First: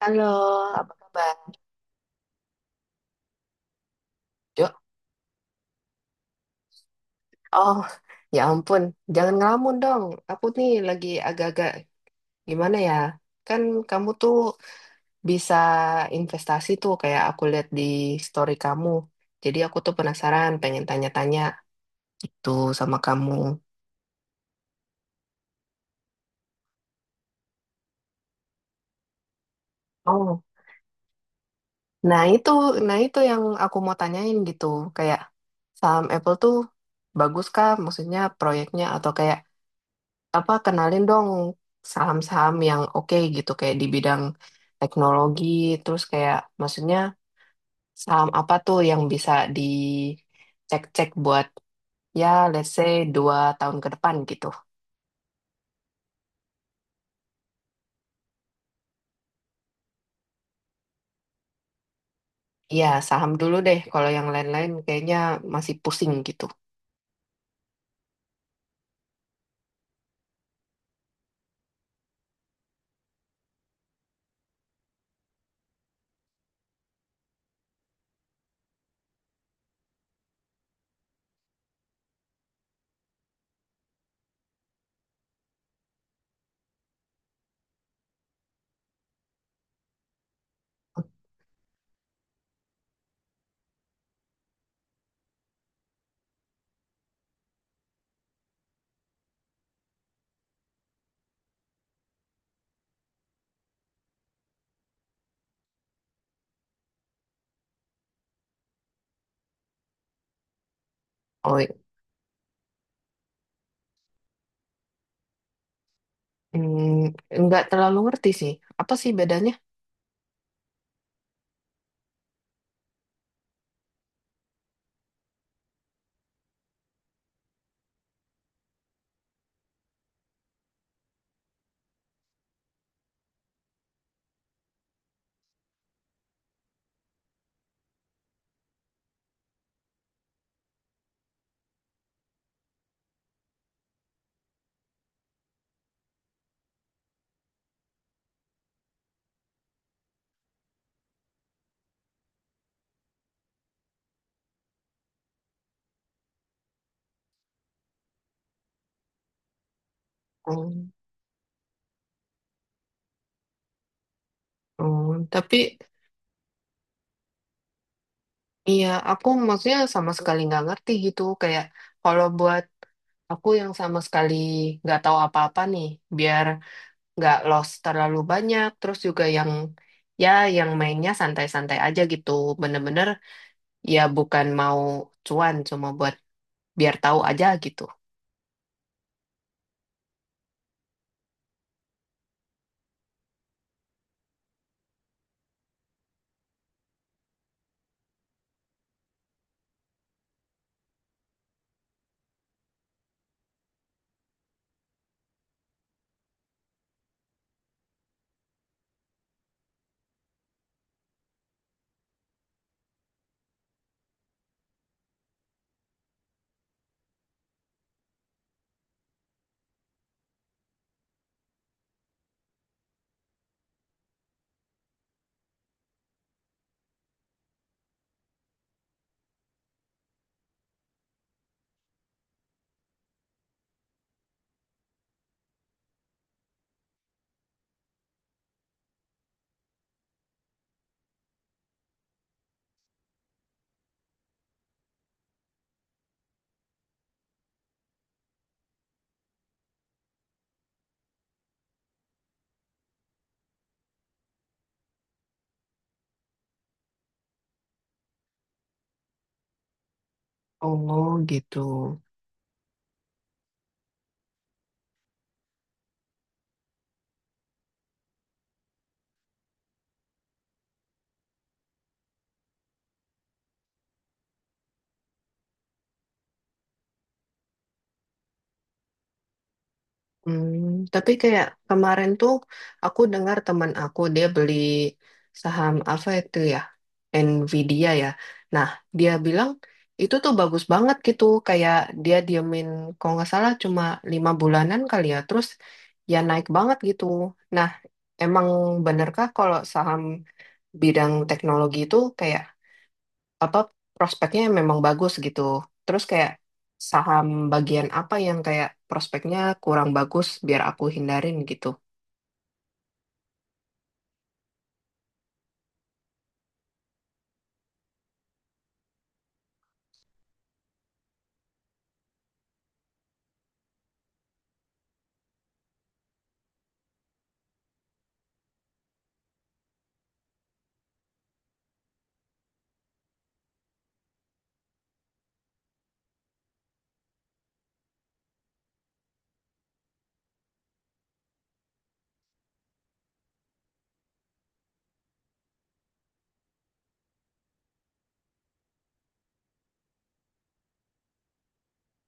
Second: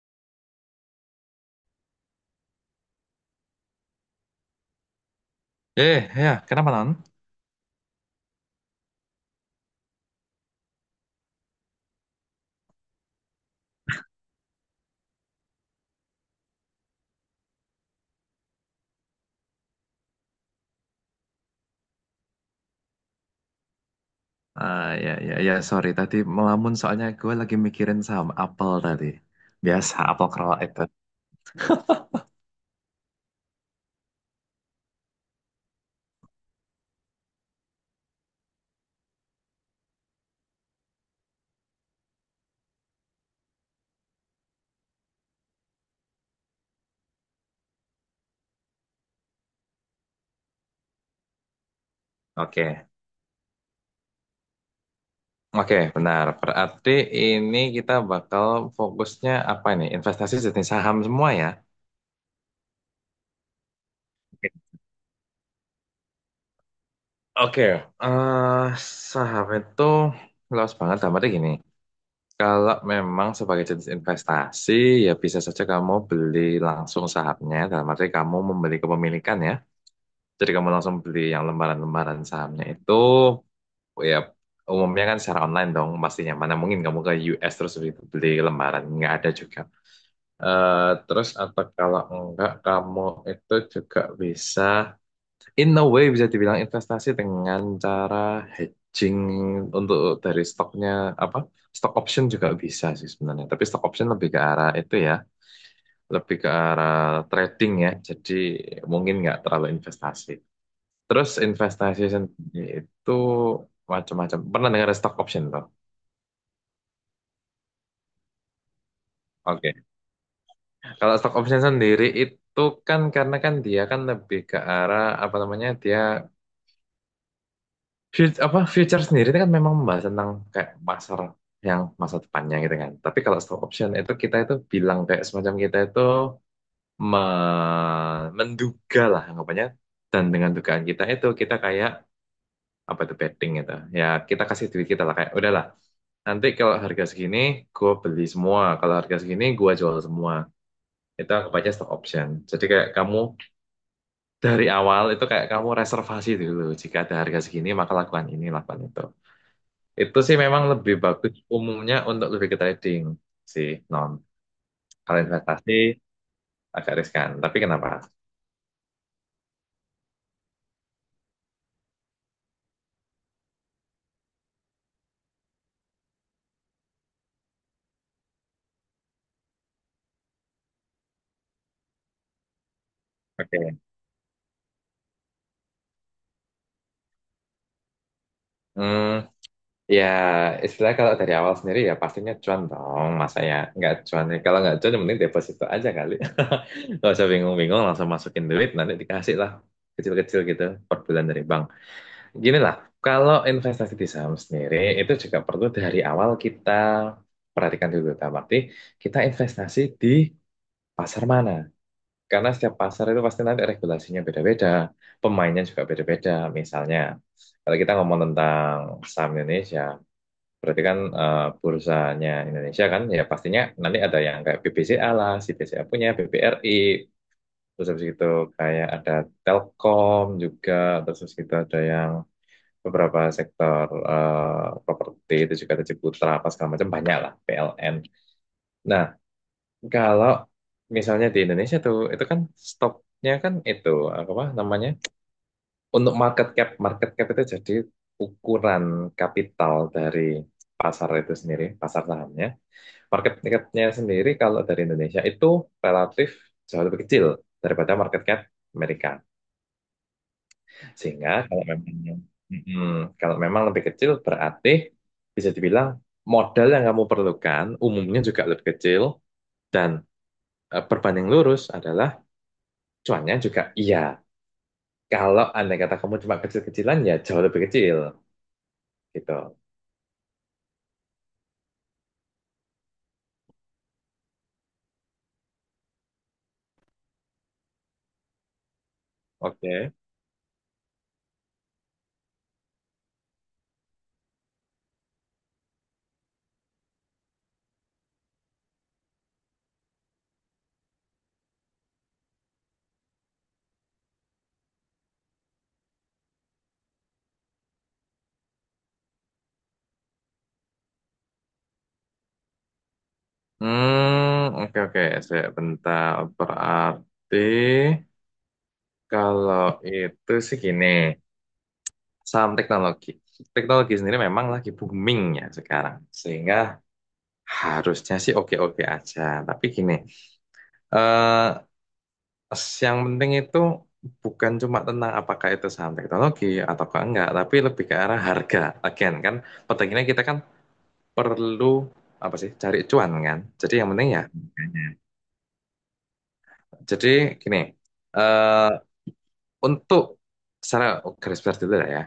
Halo, apa kabar? Jo, Eh, ya, kenapa non? oh, ya ampun, jangan ngelamun dong. Aku nih lagi agak-agak, gimana ya? Kan kamu tuh bisa investasi tuh, kayak aku lihat di story kamu. Jadi aku tuh penasaran, pengen tanya-tanya gitu sama kamu. Ya, ya, ya, sorry tadi melamun soalnya gue lagi mikirin saham Apple tadi. Biasa Apple Oh, Crow itu. nah itu, nah itu yang aku mau tanyain gitu. Kayak saham Apple tuh bagus kah? Maksudnya proyeknya atau kayak apa, kenalin dong saham-saham yang oke gitu, kayak di bidang teknologi, terus kayak maksudnya saham apa tuh yang bisa dicek-cek buat, ya, let's Oke, say 2 tahun ke depan gitu. Oke, benar. Berarti ini kita bakal fokusnya apa nih? Investasi jenis saham semua ya? Iya, saham dulu deh, kalau yang Oke. lain-lain kayaknya masih pusing gitu. eh, Saham itu luas banget. Tapi gini, kalau memang sebagai jenis investasi, ya bisa saja kamu beli langsung sahamnya. Dalam arti kamu membeli kepemilikan ya. Jadi kamu langsung beli yang lembaran-lembaran sahamnya itu, ya umumnya kan secara online dong, pastinya. Mana mungkin kamu ke US terus beli, lembaran, nggak ada juga. Terus atau kalau enggak, kamu itu juga bisa, in a way bisa dibilang investasi dengan cara hedging untuk dari stoknya, apa, stock option juga bisa sih sebenarnya. Tapi stock option lebih ke arah itu ya, lebih ke arah trading ya, jadi mungkin nggak terlalu investasi. Terus Oh, investasi sendiri itu macam-macam. Pernah dengar stock option toh? Nggak terlalu ngerti sih. Apa sih bedanya? Oke. Kalau stock option sendiri itu kan, karena kan dia kan lebih ke arah apa namanya, dia apa, future sendiri itu kan memang membahas tentang kayak pasar yang masa depannya gitu kan. Tapi kalau stock option itu, kita itu bilang kayak semacam kita itu menduga lah anggapannya, dan dengan dugaan kita itu kita kayak apa itu betting gitu, ya kita kasih duit kita lah kayak udahlah. Nanti kalau harga segini gue beli semua, kalau harga segini gue jual semua, itu anggap aja stock option, jadi kayak kamu dari awal itu kayak kamu reservasi dulu jika ada harga segini maka lakukan ini lakukan itu. Itu sih memang Hmm, lebih bagus umumnya untuk lebih ke trading sih non, kalau hmm. Tapi, investasi agak riskan tapi kenapa. iya, aku maksudnya sama sekali nggak ngerti gitu. Kayak kalau buat aku yang sama sekali nggak tahu apa-apa nih, biar nggak lost terlalu banyak. Terus juga yang, ya, yang mainnya santai-santai aja gitu. Bener-bener, Oke. ya, bukan mau cuan, cuma buat biar tahu aja gitu. Hmm, ya, istilah kalau dari awal sendiri ya pastinya cuan dong. Masa ya nggak cuan. Kalau nggak cuan, yang penting deposito aja kali. Nggak usah bingung-bingung, langsung masukin duit, nanti dikasih lah. Kecil-kecil gitu per bulan dari bank. Gini lah, kalau investasi di saham sendiri, itu juga perlu dari awal kita perhatikan dulu. Dalam arti, kita investasi di pasar mana. Karena setiap pasar itu pasti nanti regulasinya beda-beda. Pemainnya juga beda-beda, misalnya. Kalau kita ngomong tentang saham Indonesia, berarti kan, bursanya Indonesia kan, ya pastinya nanti ada yang kayak BBCA lah, si BCA punya, BBRI, terus habis itu kayak ada Telkom juga, terus habis itu ada yang beberapa sektor, properti itu juga ada Ciputra apa segala macam banyak lah, PLN. Nah, kalau misalnya di Indonesia tuh, itu kan stoknya kan itu apa namanya? Untuk market cap itu jadi ukuran kapital dari pasar itu sendiri, pasar sahamnya. Market cap-nya sendiri kalau dari Indonesia itu relatif jauh lebih kecil daripada market cap Amerika. Oh Sehingga gitu. kalau memang kalau memang lebih kecil, berarti bisa dibilang modal yang kamu perlukan umumnya juga lebih kecil, dan berbanding lurus adalah cuannya juga iya. Kalau andai kata kamu cuma kecil-kecilan, ya jauh lebih kecil gitu. Hmm, tapi kayak kemarin tuh aku dengar teman aku dia beli saham apa itu ya? Nvidia ya. Nah, dia bilang Oke. itu tuh bagus banget gitu. Kayak dia diemin kalau nggak salah cuma 5 bulanan kali ya. Terus ya naik banget gitu. Nah, emang benerkah kalau saham bidang teknologi itu kayak apa prospeknya memang bagus gitu. Terus kayak saham bagian apa yang kayak prospeknya kurang bagus biar aku hindarin gitu. Hmm, oke, oke, sebentar. Berarti kalau itu sih gini, saham teknologi. Teknologi sendiri memang lagi booming ya sekarang. Sehingga harusnya sih oke-oke aja. Tapi gini, eh, yang penting itu bukan cuma tentang apakah itu saham teknologi atau enggak, tapi lebih ke arah harga. Again kan, pentingnya kita kan perlu apa sih cari cuan kan. Jadi yang penting ya harganya. Jadi gini, eh, untuk secara garis besar dulu lah ya.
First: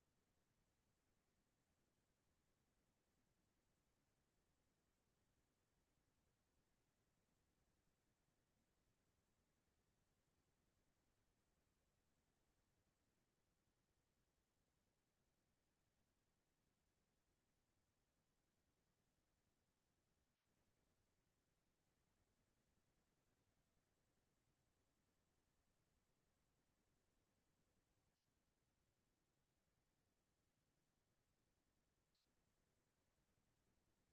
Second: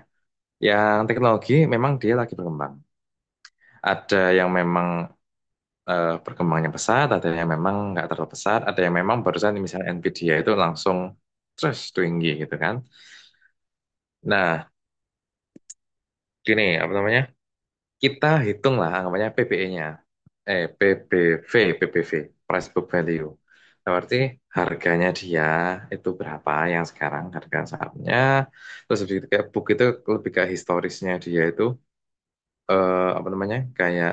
Yang teknologi memang dia lagi berkembang. Ada yang memang berkembangnya pesat, ada yang memang nggak terlalu pesat, ada yang memang barusan misalnya Nvidia itu langsung terus tinggi gitu kan. Nah, gini, apa namanya? Kita hitung hitunglah anggapannya PBE-nya, eh, PBV, PBV, Price Book Value. Nah, berarti harganya dia itu berapa yang sekarang harga sahamnya. Terus lebih kayak book itu lebih ke historisnya dia itu, apa namanya? Kayak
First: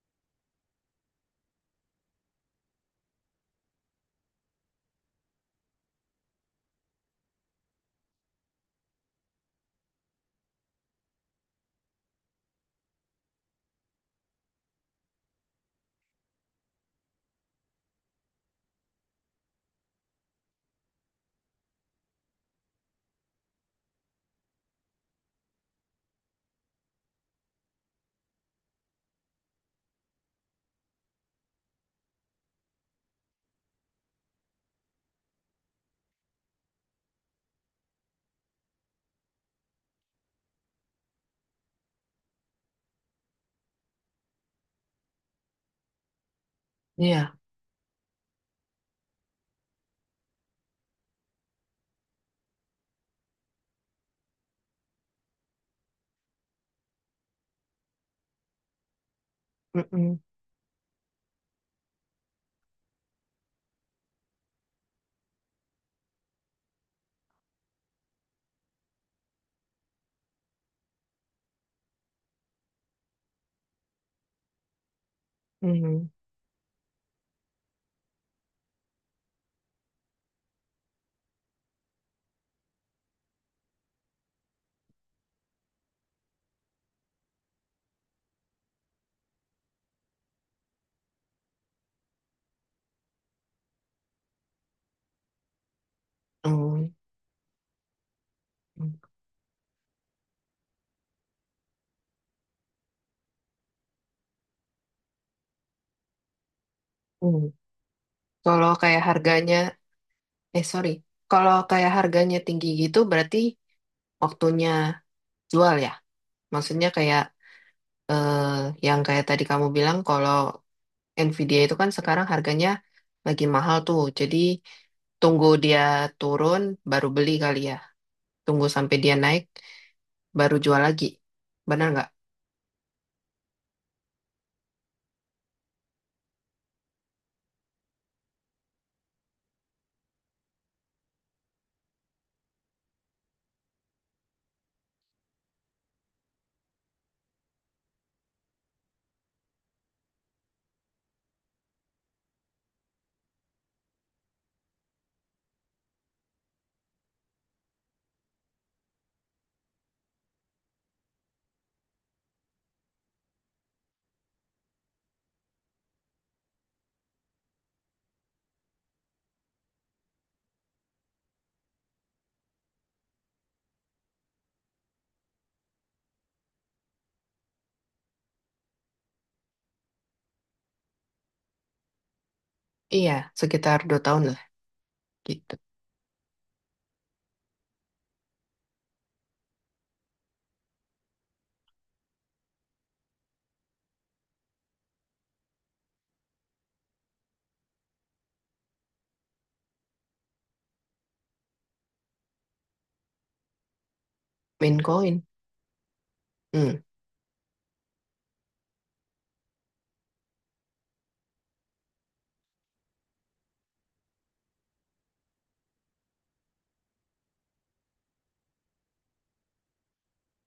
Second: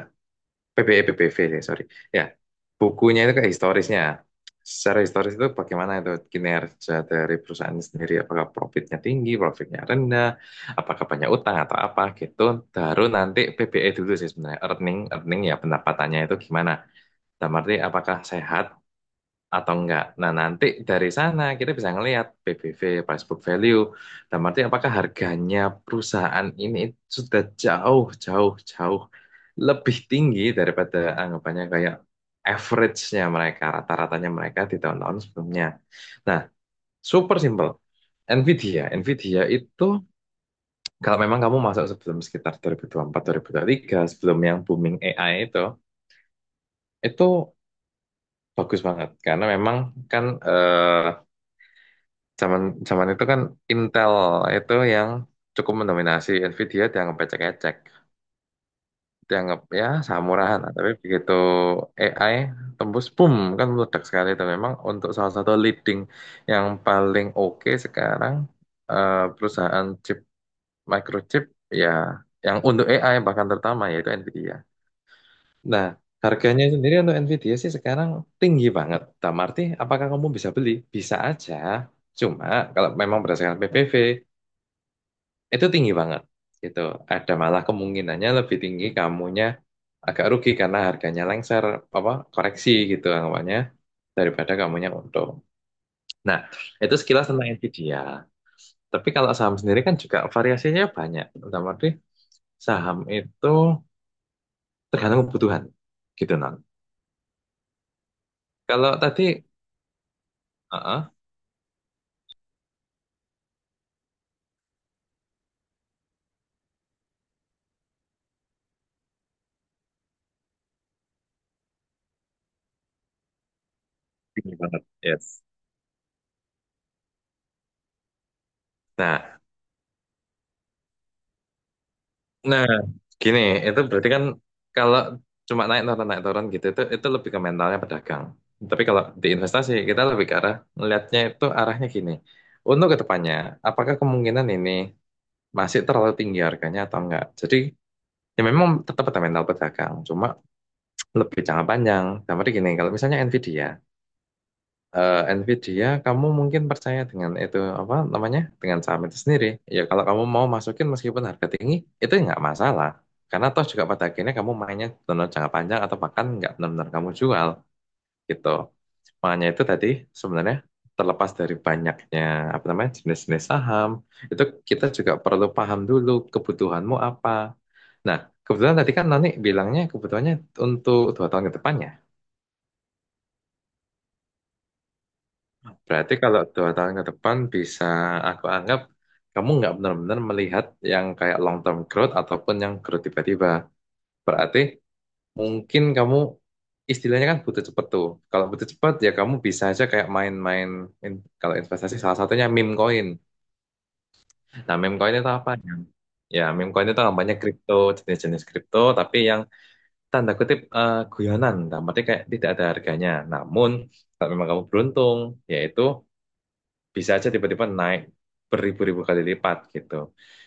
PBE, PBV, ya, sorry. Ya, bukunya itu kayak historisnya. Secara historis itu bagaimana itu kinerja dari perusahaan ini sendiri, apakah profitnya tinggi, profitnya rendah, apakah banyak utang atau apa gitu. Baru nanti PBE dulu sih sebenarnya, earning ya pendapatannya itu gimana. Dalam arti apakah sehat atau enggak. Nah, nanti dari sana kita bisa ngelihat PBV, price book value. Dan arti apakah harganya perusahaan ini sudah jauh, jauh, jauh lebih tinggi daripada anggapannya kayak average-nya mereka, rata-ratanya mereka di tahun-tahun sebelumnya. Nah, super simple. Nvidia itu kalau memang kamu masuk sebelum sekitar 2024-2023, sebelum yang booming AI itu Iya. bagus banget karena memang kan, Zaman zaman itu kan Intel itu yang cukup mendominasi. Nvidia dianggap ecek-ecek, dianggap ya Mm-mm. samurahan. Nah, tapi begitu AI tembus, boom, kan meledak sekali. Dan memang untuk salah satu leading yang paling oke sekarang, perusahaan chip, microchip, ya, yang untuk AI bahkan terutama yaitu Nvidia. Nah, Mm-mm. harganya sendiri untuk Nvidia sih sekarang tinggi banget. Dalam arti, apakah kamu bisa beli? Bisa aja. Cuma kalau memang berdasarkan PPV itu tinggi banget gitu, ada malah kemungkinannya lebih tinggi kamunya agak rugi karena harganya lengser apa koreksi gitu anggapannya, daripada kamunya untung. Nah, Mm-mm. itu sekilas tentang Nvidia. Tapi kalau saham sendiri kan juga variasinya banyak, dalam arti saham itu tergantung kebutuhan gitu non. Mm. Kalau Kalau kayak tadi harganya, eh sorry, uh kalau kayak harganya tinggi gitu berarti waktunya jual ya. Maksudnya kayak, eh, yang kayak tadi kamu bilang kalau Nvidia itu kan sekarang harganya lagi mahal tuh. Jadi tinggi banget, yes. tunggu dia turun baru beli kali ya. Tunggu sampai dia Nah. naik baru jual lagi, benar nggak? Nah, gini, itu berarti kan kalau cuma naik turun gitu, itu lebih ke mentalnya pedagang. Tapi kalau di investasi kita lebih ke arah melihatnya itu arahnya gini. Untuk ke depannya, apakah kemungkinan ini masih terlalu tinggi harganya atau enggak? Jadi ya memang tetap ada mental pedagang, cuma lebih jangka panjang. Tapi gini, kalau misalnya Nvidia, kamu mungkin percaya dengan itu apa namanya, dengan saham itu sendiri. Ya kalau kamu mau masukin meskipun harga tinggi, itu nggak masalah. Karena toh juga pada akhirnya kamu mainnya benar jangka panjang atau bahkan nggak benar-benar kamu jual gitu. Makanya itu tadi sebenarnya terlepas dari banyaknya apa namanya jenis-jenis saham itu, kita juga perlu paham dulu kebutuhanmu apa. Nah, kebetulan tadi kan Nani bilangnya kebutuhannya untuk 2 tahun ke depan ya. Iya, sekitar 2 tahun lah gitu. Berarti kalau 2 tahun ke depan bisa aku anggap kamu nggak benar-benar melihat yang kayak long term growth ataupun yang growth tiba-tiba. Berarti mungkin kamu istilahnya kan butuh cepet tuh. Kalau butuh cepet ya kamu bisa aja kayak main-main kalau investasi salah satunya meme coin. Nah, Main meme coin coin. itu apa? Yang-? Ya, meme Hmm. coin itu namanya kripto, jenis-jenis kripto tapi yang tanda kutip guyonan. Nah, berarti kayak tidak ada harganya. Namun kalau memang kamu beruntung, yaitu bisa aja tiba-tiba naik beribu-ribu kali lipat gitu.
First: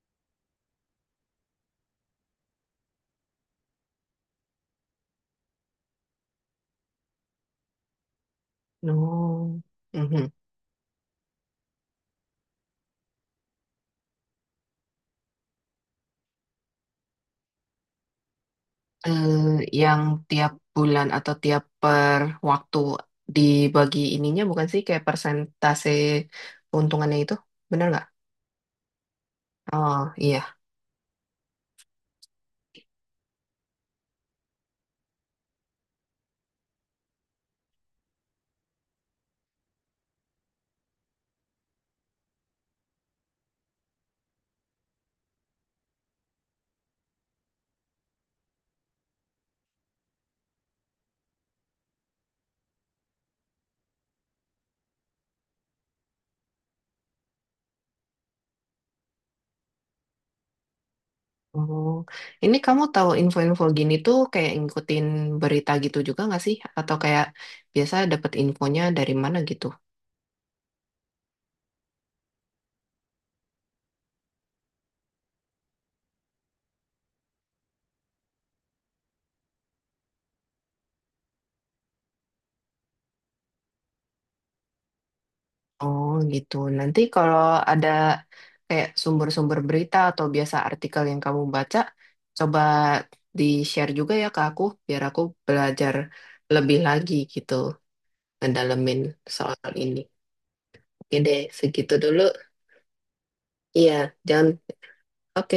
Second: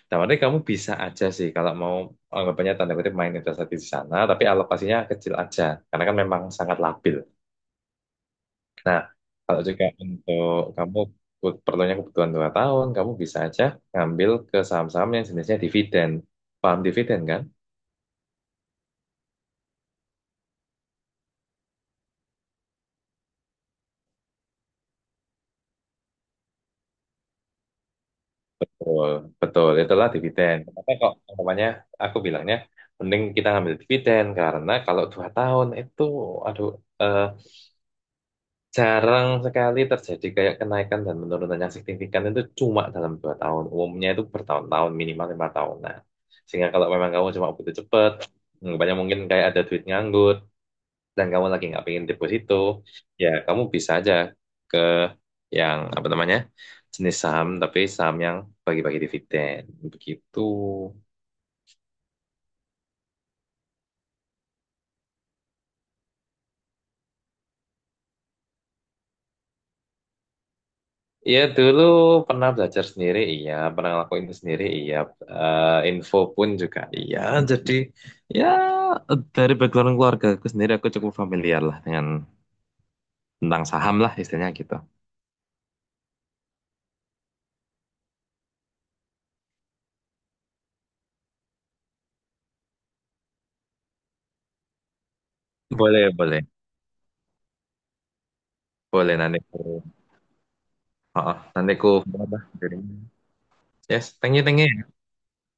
Nah, makanya kamu bisa aja sih kalau mau anggapannya tanda kutip main investasi di sana, tapi alokasinya kecil aja, karena kan memang sangat labil. Nah, kalau No. juga Mhm. untuk kamu perlunya kebutuhan 2 tahun, kamu bisa aja ngambil ke saham-saham yang jenisnya dividen. Paham dividen kan? Eh, yang tiap bulan atau tiap per waktu dibagi ininya bukan sih, kayak persentase keuntungannya itu, benar nggak? Betul, betul. Oh Itulah iya. dividen. Kenapa kok anggapannya aku bilangnya mending kita ngambil dividen, karena kalau 2 tahun itu, aduh, eh, jarang sekali terjadi kayak kenaikan dan penurunan yang signifikan itu cuma dalam 2 tahun. Umumnya itu bertahun-tahun, minimal 5 tahunan. Sehingga kalau memang kamu cuma butuh cepet, banyak mungkin kayak ada duit nganggur, dan kamu lagi nggak pengen deposito, ya kamu bisa aja ke yang apa namanya jenis saham, tapi saham yang bagi-bagi dividen. Begitu. Oh, ini kamu tahu info-info gini tuh kayak ngikutin berita gitu juga nggak sih, atau kayak biasa dapat infonya dari mana gitu? Iya, dulu pernah belajar sendiri, iya. Pernah ngelakuin itu sendiri, iya. Info pun juga, iya. Jadi ya dari background keluarga aku sendiri, aku cukup familiar lah dengan tentang saham lah istilahnya gitu. Oh gitu. Nanti kalau ada kayak sumber-sumber berita atau biasa artikel yang kamu baca, coba di-share juga ya ke aku, biar aku belajar Boleh, boleh. lebih lagi gitu, ngedalemin Boleh soal ini. Oke deh, nanti ku segitu dulu. apa? Iya, Yes, thank you, jangan. thank you. Oke.